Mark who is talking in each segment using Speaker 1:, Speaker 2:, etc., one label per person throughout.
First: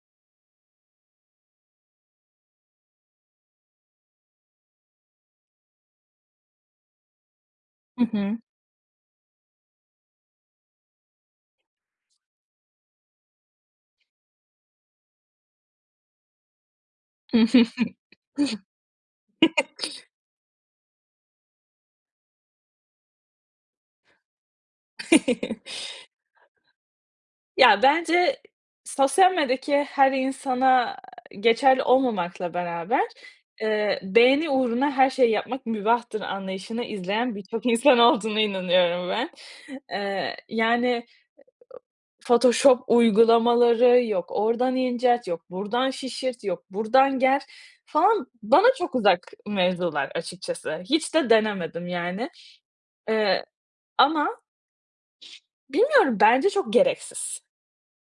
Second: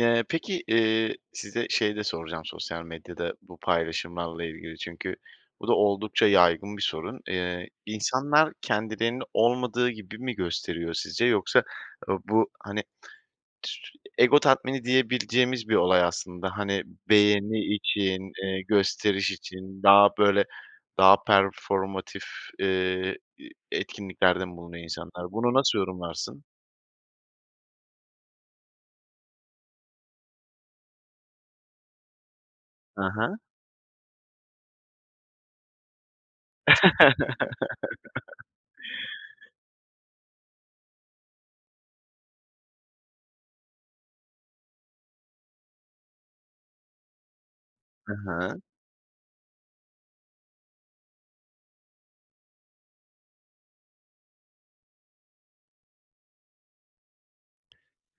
Speaker 1: Eee, peki, eee, size şey de soracağım sosyal medyada bu paylaşımlarla ilgili çünkü bu da oldukça yaygın bir sorun. Eee,
Speaker 2: Hı hı.
Speaker 1: insanlar kendilerini olmadığı gibi mi gösteriyor sizce yoksa, ııı, bu, hani, tü sü ego tatmini diyebileceğimiz bir olay aslında. Hani, beğeni için, eee, gösteriş için daha, böyle, daha performative eee, iii, etkinliklerde mi bulunuyor insanlar? Bunu nasıl yorumlarsın?
Speaker 2: Ya, bence sosyal medyadaki her insana geçerli olmamakla beraber,
Speaker 1: He he.
Speaker 2: eee, beğeni uğruna her şeyi yapmak mübahtır anlayışını izleyen birçok insan olduğuna inanıyorum ben. Eee, yani, photoshop uygulamaları, yok oradan incelt, yok buradan şişirt, yok buradan ger
Speaker 1: He
Speaker 2: falan
Speaker 1: he.
Speaker 2: bana çok uzak mevzular açıkçası. Hiç de denemedim, yani, eee, ama Bilmiyorum bence çok gereksiz.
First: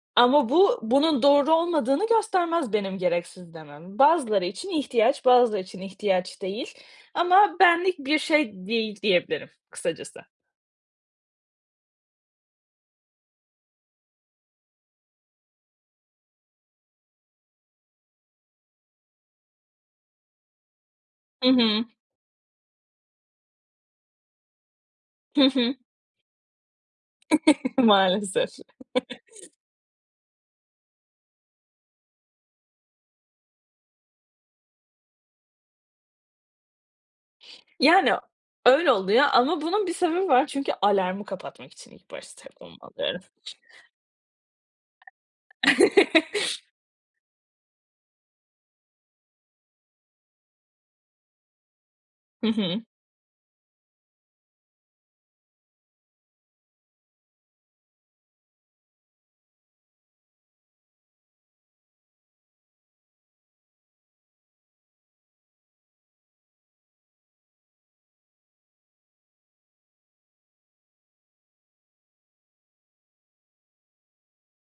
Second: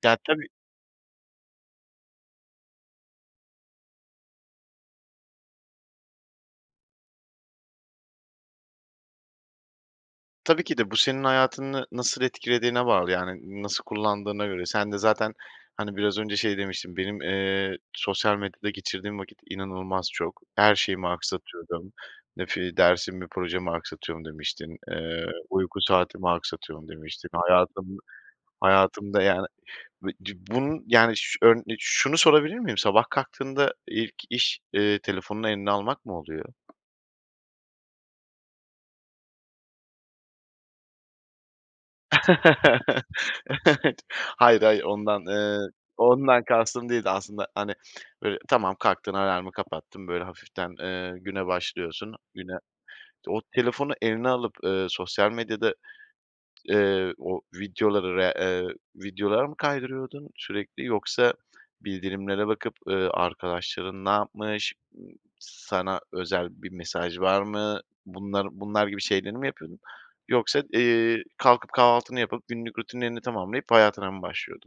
Speaker 1: Ya
Speaker 2: Ama
Speaker 1: tabii
Speaker 2: bu, bunun doğru olmadığını göstermez benim gereksiz demem. Bazıları için ihtiyaç, bazıları için ihtiyaç değil ama benlik bir şey değil diyebilirim kısacası.
Speaker 1: Tabii ki de. Bu senin hayatını nasıl etkilediğine bağlı. Yani, nasıl kullandığına göre sen de zaten, hani, biraz önce şey demiştin. "Benim, eee, sosyal medyada geçirdiğim vakit inanılmaz çok. Her şeyimi
Speaker 2: Hı hı.
Speaker 1: aksatıyordum. Nef i dersimi, projemi aksatıyorum." demiştin. Eee,
Speaker 2: Hı hı.
Speaker 1: "Uyku saatimi aksatıyorum." demiştin. Hayatımı
Speaker 2: Maalesef.
Speaker 1: hayatımda, yani, bi ci bunun, yani, şu ön de şunu sorabilir miyim? Sabah kalktığında ilk iş, eee, telefonunu eline almak mı oluyor?
Speaker 2: Yani, öyle oldu ya. Ama bunun bir sebebi var. Çünkü alarmı kapatmak için ilk başta telefonumu alıyorum.
Speaker 1: Hayır, hayır ondan, eee, ondan kastım değildi. Aslında, hani, böyle, tamam kalktın alarmı kapattın, böyle, hafiften, eee, güne başlıyorsun
Speaker 2: Hı
Speaker 1: güne
Speaker 2: hı.
Speaker 1: O telefonu eline alıp, eee, sosyal medyada, eee, o videoları, re eee, videoları mı kaydırıyordun sürekli yoksa bildirimlere bakıp, eee, arkadaşların ne yapmış? Sana özel bir mesaj var mı? Bunlar bunlar gibi şeyleri mi yapıyordun? Yoksa, eee, kalkıp kahvaltını yapıp günlük rutinlerini tamamlayıp hayatına mı başlıyordun?